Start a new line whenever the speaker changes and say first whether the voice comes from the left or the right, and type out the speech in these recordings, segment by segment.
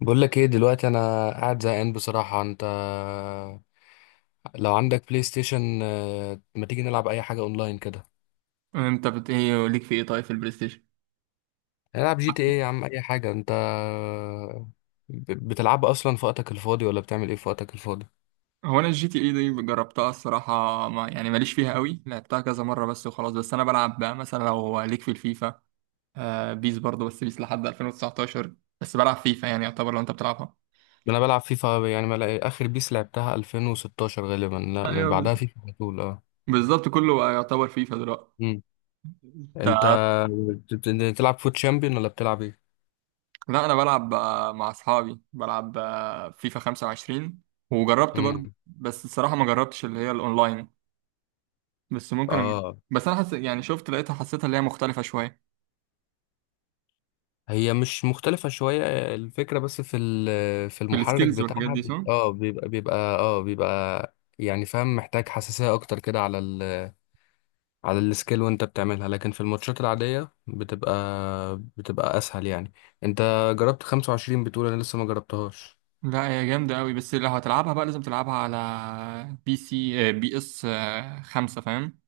left: بقول لك ايه دلوقتي؟ انا قاعد زهقان بصراحة. انت لو عندك بلاي ستيشن، ما تيجي نلعب اي حاجة اونلاين كده؟
right: ايه ليك في ايه؟ طيب، في البلاي ستيشن،
left: نلعب جي تي ايه يا عم، اي حاجة. انت بتلعب اصلا في وقتك الفاضي، ولا بتعمل ايه في وقتك الفاضي؟
right: هو انا الجي تي اي دي جربتها الصراحه، ما يعني ماليش فيها قوي، لعبتها كذا مره بس وخلاص. بس انا بلعب بقى مثلا لو ليك، في الفيفا آه، بيس برضه، بس بيس لحد 2019. بس بلعب فيفا يعني، يعتبر لو انت بتلعبها.
left: انا بلعب فيفا، يعني ما لع- اخر بيس لعبتها 2016 غالبا، لا من
right: ايوه،
left: بعدها فيفا على طول اه.
right: بالظبط، كله بقى يعتبر فيفا دلوقتي.
left: مم.
right: ت-
left: انت بتلعب فوت شامبيون ولا بتلعب ايه؟
right: لا، انا بلعب مع اصحابي، بلعب فيفا 25، وجربت برضه
left: امم
right: بس الصراحه ما جربتش اللي هي الاونلاين. بس ممكن أجرب.
left: اه
right: بس انا يعني شفت، لقيتها، حسيتها اللي هي مختلفه شويه،
left: هي مش مختلفة شوية. الفكرة بس في في
right: في
left: المحرك
right: السكيلز والحاجات
left: بتاعها،
right: دي، صح؟
left: بيبقى يعني، فاهم، محتاج حساسية أكتر كده على على السكيل وأنت بتعملها، لكن في الماتشات العادية بتبقى أسهل يعني. أنت جربت 25؟ بتقول أنا لسه ما جربتهاش
right: لا هي جامدة أوي، بس لو هتلعبها بقى لازم تلعبها على بي سي بي اس 5، فاهم؟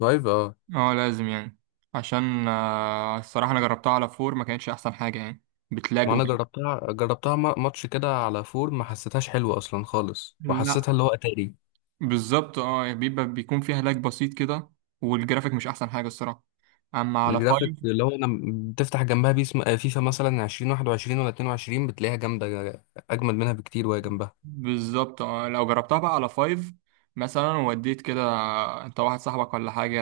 left: لايف، اه.
right: اه لازم يعني، عشان الصراحة أنا جربتها على فور، ما كانتش أحسن حاجة يعني، بتلاج
left: ما أنا
right: وكده.
left: جربتها ماتش كده على فور، ما حسيتهاش حلوة أصلا خالص،
right: لا
left: وحسيتها اللي هو أتاري.
right: بالظبط، اه يعني بيبقى بيكون فيها لاج بسيط كده، والجرافيك مش أحسن حاجة الصراحة. أما على
left: الجرافيك
right: 5،
left: اللي هو لما بتفتح جنبها بيس، فيفا مثلا 2021 ولا 22، بتلاقيها جامدة أجمل منها بكتير وهي جنبها.
right: بالظبط، اه لو جربتها بقى على فايف مثلا، ووديت كده انت واحد صاحبك ولا حاجة،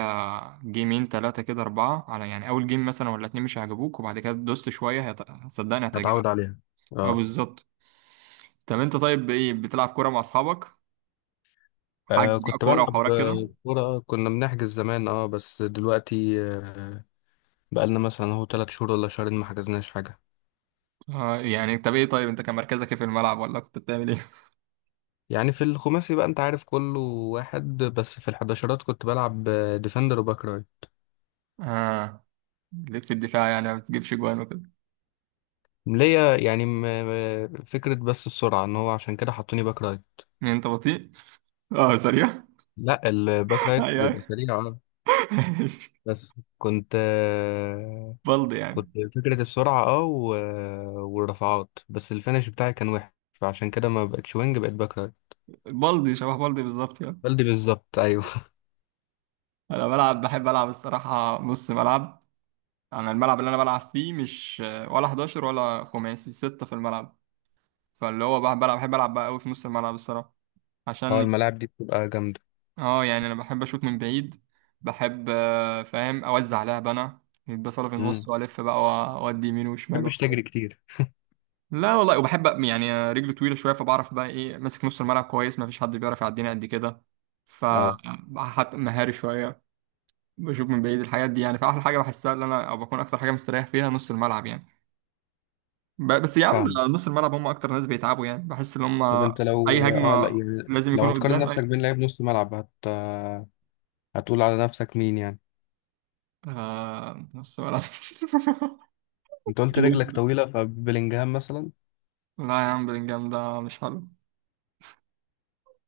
right: جيمين تلاتة كده، أربعة، على يعني أول جيم مثلا ولا اتنين مش هيعجبوك، وبعد كده دوست شوية صدقني هتعجبك.
left: هتعود عليها
right: اه
left: اه.
right: بالظبط. طب انت طيب، ايه بتلعب كورة مع أصحابك؟ حجز بقى
left: كنت
right: كورة
left: بلعب
right: وحوارات كده؟
left: كورة، كنا بنحجز زمان اه، بس دلوقتي بقالنا مثلا اهو تلات شهور ولا شهرين ما حجزناش حاجة.
right: اه يعني، طب ايه؟ طيب انت كان مركزك ايه في الملعب، ولا كنت بتعمل ايه؟
left: يعني في الخماسي بقى انت عارف كله واحد، بس في الحداشرات كنت بلعب ديفندر وباك رايت.
right: اه، ليك في الدفاع يعني، ما بتجيبش جوان وكده؟
left: ليا يعني فكرة، بس السرعة، ان هو عشان كده حطوني باك رايت.
right: انت بطيء؟ اه سريع؟
left: لا الباك
right: ايوه،
left: رايت بيبقى
right: ايوه.
left: سريع اه. بس كنت
right: بلدي
left: كنت
right: يعني.
left: فكرة السرعة اه والرفعات، بس الفينش بتاعي كان وحش، فعشان كده ما بقتش وينج، بقيت باك رايت.
right: بلدي شبه بلدي بالظبط يعني.
left: بلدي بالظبط ايوه.
right: انا بلعب، بحب العب الصراحه نص ملعب. انا الملعب اللي انا بلعب فيه مش ولا 11 ولا خماسي، 6 في الملعب. فاللي هو بقى بلعب، بحب العب بقى قوي في نص الملعب الصراحه،
left: اه،
right: عشان،
left: الملاعب دي بتبقى جامدة.
right: اه يعني انا بحب اشوط من بعيد، بحب فاهم، اوزع لعب انا، يتبصل في
left: امم،
right: النص والف بقى واودي يمين وشمال
left: محبش
right: وحاجه.
left: تجري كتير
right: لا والله، وبحب يعني رجلي طويله شويه، فبعرف بقى ايه، ماسك نص الملعب كويس، ما فيش حد بيعرف يعديني قد كده. ف،
left: اه،
right: حتى مهاري شويه، بشوف من بعيد الحاجات دي يعني، فاحلى حاجه بحسها اللي انا، او بكون اكتر حاجه مستريح فيها نص الملعب يعني. بس يا عم ده
left: فاهم.
right: نص الملعب هم اكتر ناس بيتعبوا يعني، بحس ان هم
left: طب انت لو
right: اي
left: اه، لا
right: هجمه
left: يعني
right: لازم
left: لو
right: يكونوا
left: هتقارن
right: قدام.
left: نفسك
right: اي،
left: بين لعيب نص ملعب هتقول على نفسك مين يعني؟
right: آه نص ملعب.
left: انت قلت رجلك
right: إنيستا.
left: طويلة، فبلينجهام مثلا؟
right: لا يا عم، بلينجهام ده مش حلو.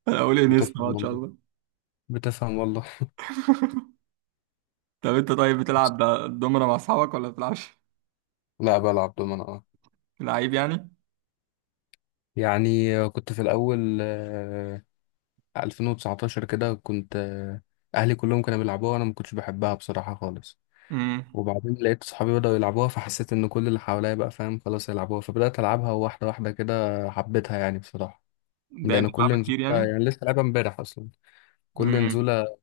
right: انا اقول انيستا
left: بتفهم
right: بقى ان شاء
left: والله،
right: الله.
left: بتفهم والله.
right: طب انت، طيب بتلعب دومنا مع اصحابك ولا بتلعبش؟
left: لا بلعب دومنة اه.
right: لعيب يعني.
left: يعني كنت في الأول 2019 كده، كنت اهلي كلهم كانوا بيلعبوها، وانا ما كنتش بحبها بصراحة خالص.
right: امم،
left: وبعدين لقيت صحابي بدأوا يلعبوها، فحسيت ان كل اللي حواليا بقى فاهم خلاص يلعبوها، فبدأت العبها واحدة واحدة كده، حبيتها يعني بصراحة.
right: ده
left: يعني كل
right: بيلعبها
left: نزولة،
right: كتير يعني.
left: يعني لسه لعبها امبارح اصلا، كل
right: امم،
left: نزولة.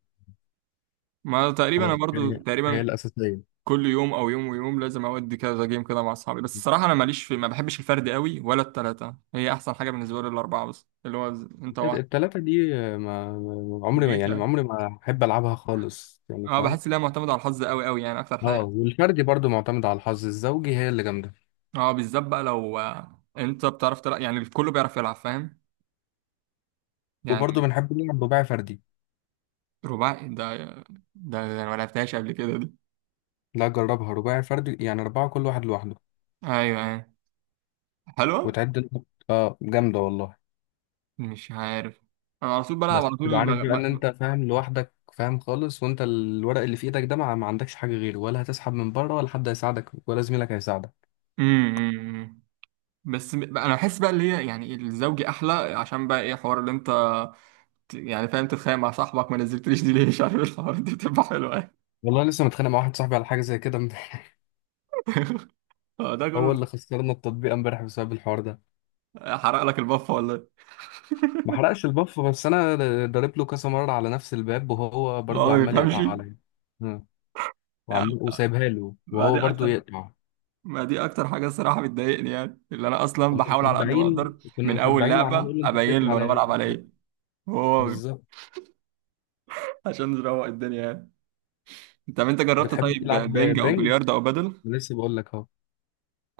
right: ما تقريبا انا
left: خلاص
right: برضو
left: هي
right: تقريبا
left: الأساسية.
right: كل يوم او يوم ويوم لازم اودي كذا جيم كده مع اصحابي، بس الصراحه انا ماليش في، ما بحبش الفرد قوي، ولا التلاته، هي احسن حاجه بالنسبه لي الاربعه، بس اللي هو انت واحد
left: التلاتة دي
right: بقيت يعني.
left: عمري ما أحب ألعبها خالص، يعني
right: اه
left: فاهم.
right: بحس ان هي معتمده على الحظ قوي قوي يعني اكتر
left: اه،
right: حاجه.
left: والفردي برضو معتمد على الحظ، الزوجي هي اللي جامدة.
right: اه بالذات بقى لو انت بتعرف تلعب يعني، الكل بيعرف يلعب فاهم،
left: وبرضو
right: يعني.
left: بنحب نلعب رباعي فردي.
right: رباعي ده ده انا ما لعبتهاش قبل كده دي.
left: لا جربها رباعي فردي، يعني أربعة كل واحد لوحده.
right: ايوه ايوه، حلوه.
left: وتعد انت- اه جامدة والله.
right: مش عارف، انا على طول بلعب
left: بس
right: على طول
left: تبقى
right: اللي
left: عارف
right: بلعب.
left: بقى إن أنت فاهم لوحدك، فاهم خالص، وأنت الورق اللي في إيدك ده ما عندكش حاجة غيره، ولا هتسحب من بره، ولا حد هيساعدك، ولا زميلك هيساعدك.
right: امم، أمم. بس انا بحس بقى اللي هي يعني الزوجي احلى، عشان بقى ايه، حوار اللي انت يعني فاهم، تتخانق مع صاحبك ما نزلتليش دي ليه، مش عارف ايه، الحوار دي بتبقى حلوه يعني.
left: والله لسه متخانق مع واحد صاحبي على حاجة زي كده امبارح.
right: هو ده
left: هو
right: كله،
left: اللي خسرنا التطبيق امبارح بسبب الحوار ده.
right: حرق لك البفه ولا ايه؟
left: ما حرقش البف، بس أنا ضارب له كذا مرة على نفس الباب، وهو
right: هو
left: برضو
right: ما
left: عمال
right: بيفهمش
left: يقطع عليا. آه.
right: يعني.
left: وعمال وسايبها له،
right: ما دي
left: وهو برضو
right: اكتر
left: يقطع.
right: ما دي اكتر حاجه الصراحه بتضايقني يعني، اللي انا اصلا
left: كنا
right: بحاول على قد ما
left: مسبعين
right: اقدر،
left: كنا
right: من اول
left: مسبعين وعمال
right: لعبه
left: يقول له، انت
right: ابين
left: بتقفل
right: له انا
left: عليا ليه؟
right: بلعب على ايه، هو،
left: بالظبط.
right: عشان نروق الدنيا يعني. طب انت جربت
left: بتحب
right: طيب
left: تلعب
right: بينج او
left: بينج؟
right: بلياردو او بدل؟
left: لسه بقول لك اهو.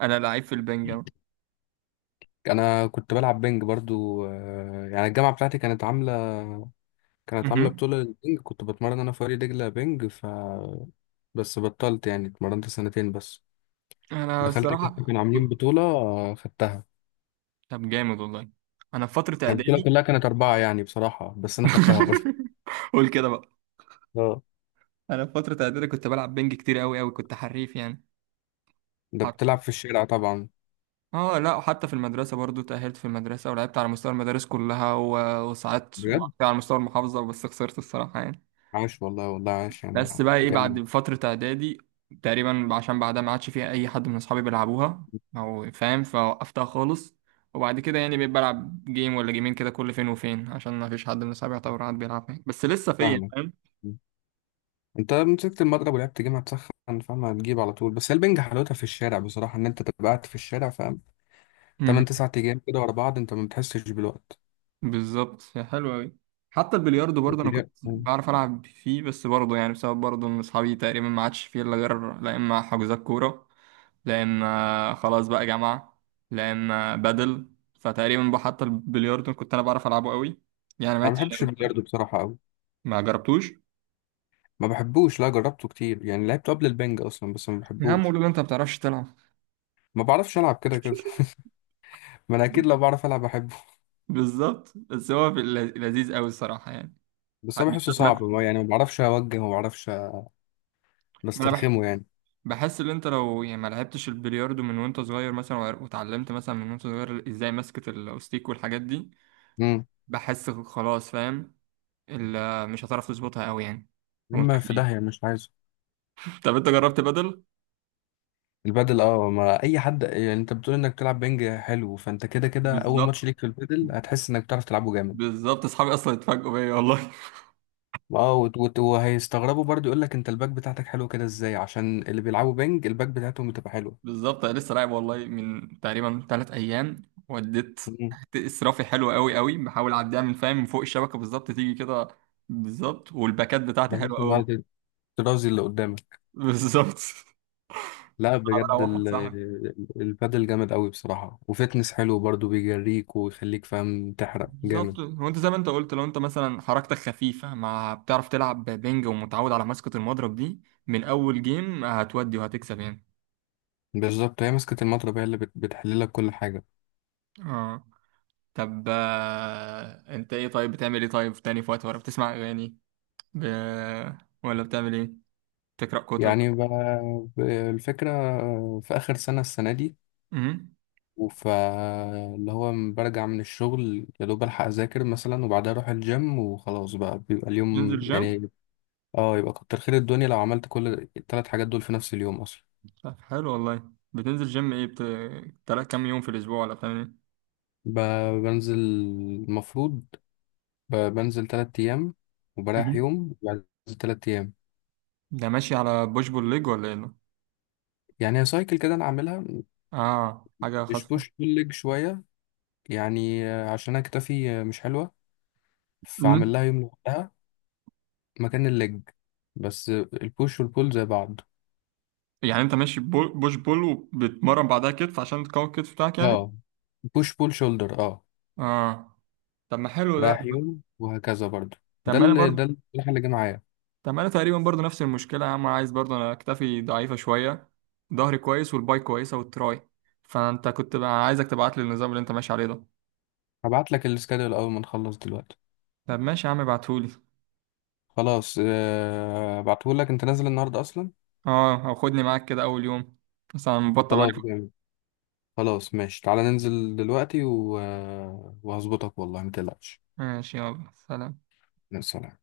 right: انا لعيب في البنج أوي.
left: انا كنت بلعب بينج برضو، يعني الجامعه بتاعتي كانت عامله
right: مهم.
left: بطوله للبينج، كنت بتمرن انا في فريق دجله بينج. ف بس بطلت يعني، اتمرنت سنتين بس.
right: انا
left: دخلت كده
right: الصراحه،
left: كانوا عاملين بطوله خدتها.
right: طب جامد والله. انا في فتره
left: البطوله
right: اعدادي،
left: كلها كانت اربعه يعني بصراحه، بس انا خدتها برضو
right: قول كده بقى.
left: اه.
right: انا في فتره اعدادي كنت بلعب بنج كتير قوي قوي، كنت حريف يعني.
left: ده
right: حر-
left: بتلعب في الشارع طبعا.
right: اه، لا وحتى في المدرسه برضو، تاهلت في المدرسه ولعبت على مستوى المدارس كلها وصعدت وبعد
left: بجد،
right: كده على مستوى المحافظه، بس خسرت الصراحه يعني.
left: عاش والله، والله عاش يعني.
right: بس بقى ايه،
left: جامد.
right: بعد فتره اعدادي تقريبا، عشان بعدها ما عادش فيها اي حد من اصحابي بيلعبوها او فاهم، فوقفتها خالص. وبعد كده يعني بقيت بلعب جيم ولا جيمين كده كل فين وفين، عشان ما فيش حد من اصحابي يعتبر قاعد بيلعب يعني. بس لسه فيا
left: فاهمك.
right: فاهم.
left: انت مسكت المضرب ولعبت جيم هتسخن، فاهم، هتجيب على طول. بس هي البنج حلاوتها في الشارع بصراحه، ان انت تبقى قاعد في الشارع، فاهم، 8 9 ايام كده ورا بعض، انت ما بتحسش بالوقت.
right: بالظبط، حلو أوي. حتى البلياردو برضه أنا كنت
left: البلياردو،
right: بعرف ألعب فيه، بس برضه يعني بسبب برضه إن أصحابي تقريبا ما عادش فيه، إلا غير لا إما حجوزات كورة، لا إما خلاص بقى جامعة، لا إما بدل. فتقريبا بقى حتى البلياردو كنت أنا بعرف ألعبه أوي يعني، ما
left: ما
right: عدتش
left: بحبش
right: أوي
left: البلياردو
right: بصراحة.
left: بصراحه قوي،
right: ما جربتوش؟
left: ما بحبوش، لا جربته كتير يعني لعبته قبل البنج اصلا، بس ما
right: يا عم
left: بحبوش.
right: قولوا لي أنت ما بتعرفش تلعب.
left: ما بعرفش العب كده كده. ما انا اكيد لو بعرف العب بحبه.
right: بالظبط، بس هو في لذيذ أوي الصراحة يعني.
left: بس انا بحسه
right: بالذات
left: صعب،
right: مثلا،
left: يعني ما بعرفش اوجه، وما بعرفش،
right: ما أنا
left: بسترخمه يعني.
right: بحس ان انت لو يعني ما لعبتش البلياردو من وانت صغير مثلا واتعلمت مثلا من وانت صغير ازاي ماسكة الاوستيك والحاجات دي،
left: امم،
right: بحس خلاص فاهم، مش هتعرف تظبطها قوي يعني وانت
left: اما في
right: كبير.
left: داهيه مش عايزه.
right: طب انت جربت بدل؟
left: البادل اه، ما اي حد، يعني انت بتقول انك تلعب بنج حلو، فانت كده كده اول ماتش
right: بالظبط،
left: ليك في البادل هتحس انك بتعرف تلعبه جامد.
right: بالظبط، اصحابي اصلا اتفاجئوا بيا والله.
left: اه، وهيستغربوا برضو، يقول لك انت الباك بتاعتك حلو كده ازاي؟ عشان اللي بيلعبوا بنج الباك بتاعتهم بتبقى حلوه.
right: بالظبط، انا لسه لاعب والله من تقريبا 3 ايام، وديت
left: مم.
right: تحت اسرافي حلو قوي قوي، بحاول اعديها من فاهم من فوق الشبكه بالظبط تيجي كده، بالظبط والباكات بتاعتي حلوه
left: بحيث ان هو
right: قوي.
left: ترازي اللي قدامك.
right: بالظبط.
left: لا
right: انا
left: بجد
right: بروح صح.
left: البادل جامد قوي بصراحه، وفتنس حلو برضو، بيجريك ويخليك فاهم تحرق
right: بالظبط.
left: جامد.
right: هو انت زي ما انت قلت لو انت مثلا حركتك خفيفة، مع بتعرف تلعب بينج ومتعود على مسكة المضرب دي، من أول جيم هتودي وهتكسب يعني.
left: بالظبط. هي مسكة المضرب هي اللي بتحللك كل حاجة.
right: اه. طب انت ايه، طيب بتعمل ايه طيب تاني في وقت، ولا بتسمع أغاني ب... ولا بتعمل ايه؟ تقرأ كتب؟
left: يعني الفكرة في آخر سنة، السنة دي.
right: امم.
left: فاللي هو برجع من الشغل يا دوب الحق اذاكر مثلا، وبعدها اروح الجيم، وخلاص بقى بيبقى
right: بتنزل
left: اليوم
right: جيم؟
left: يعني اه. يبقى كتر خير الدنيا لو عملت كل الثلاث حاجات دول في نفس اليوم اصلا.
right: طب حلو والله. بتنزل جيم ايه، تلات كام يوم في الأسبوع، ولا بتعمل ايه؟
left: بنزل المفروض، بنزل تلات ايام وبريح
right: مهم.
left: يوم، وبعدين بنزل تلات ايام.
right: ده ماشي على بوش بول ليج ولا ايه؟
left: يعني هي سايكل كده انا عاملها.
right: اه حاجة
left: مش
right: خاصة.
left: بوش بول ليج شويه، يعني عشان انا كتفي مش حلوه، فعمل لها يوم لوحدها مكان الليج، بس البوش والبول زي بعض
right: يعني انت ماشي بول، بوش، بول، وبتمرن بعدها كتف عشان تقوي الكتف بتاعك
left: اه.
right: يعني.
left: بوش بول شولدر اه.
right: اه. طب ما حلو ده.
left: رايح يوم وهكذا برضو.
right: طب
left: ده
right: ما انا
left: اللي ده
right: برضه،
left: الصراحة اللي جه معايا.
right: طب ما انا تقريبا برضه نفس المشكله يا عم، عايز برضه، انا اكتفي ضعيفه شويه، ظهري كويس والباي كويسه والتراي، فانت كنت بقى، عايزك تبعت لي النظام اللي انت ماشي عليه ده.
left: هبعت لك السكادول اول ما نخلص دلوقتي.
right: طب ماشي يا عم ابعتهولي.
left: خلاص هبعته لك، انت نازل النهارده اصلا.
right: اه او خدني معاك كده اول يوم، بس انا مبطل بقالي
left: خلاص
right: فترة.
left: جامد. خلاص ماشي، تعالى ننزل دلوقتي و... آه، وهظبطك والله ما تقلقش.
right: ماشي، يلا سلام.
left: يا سلام.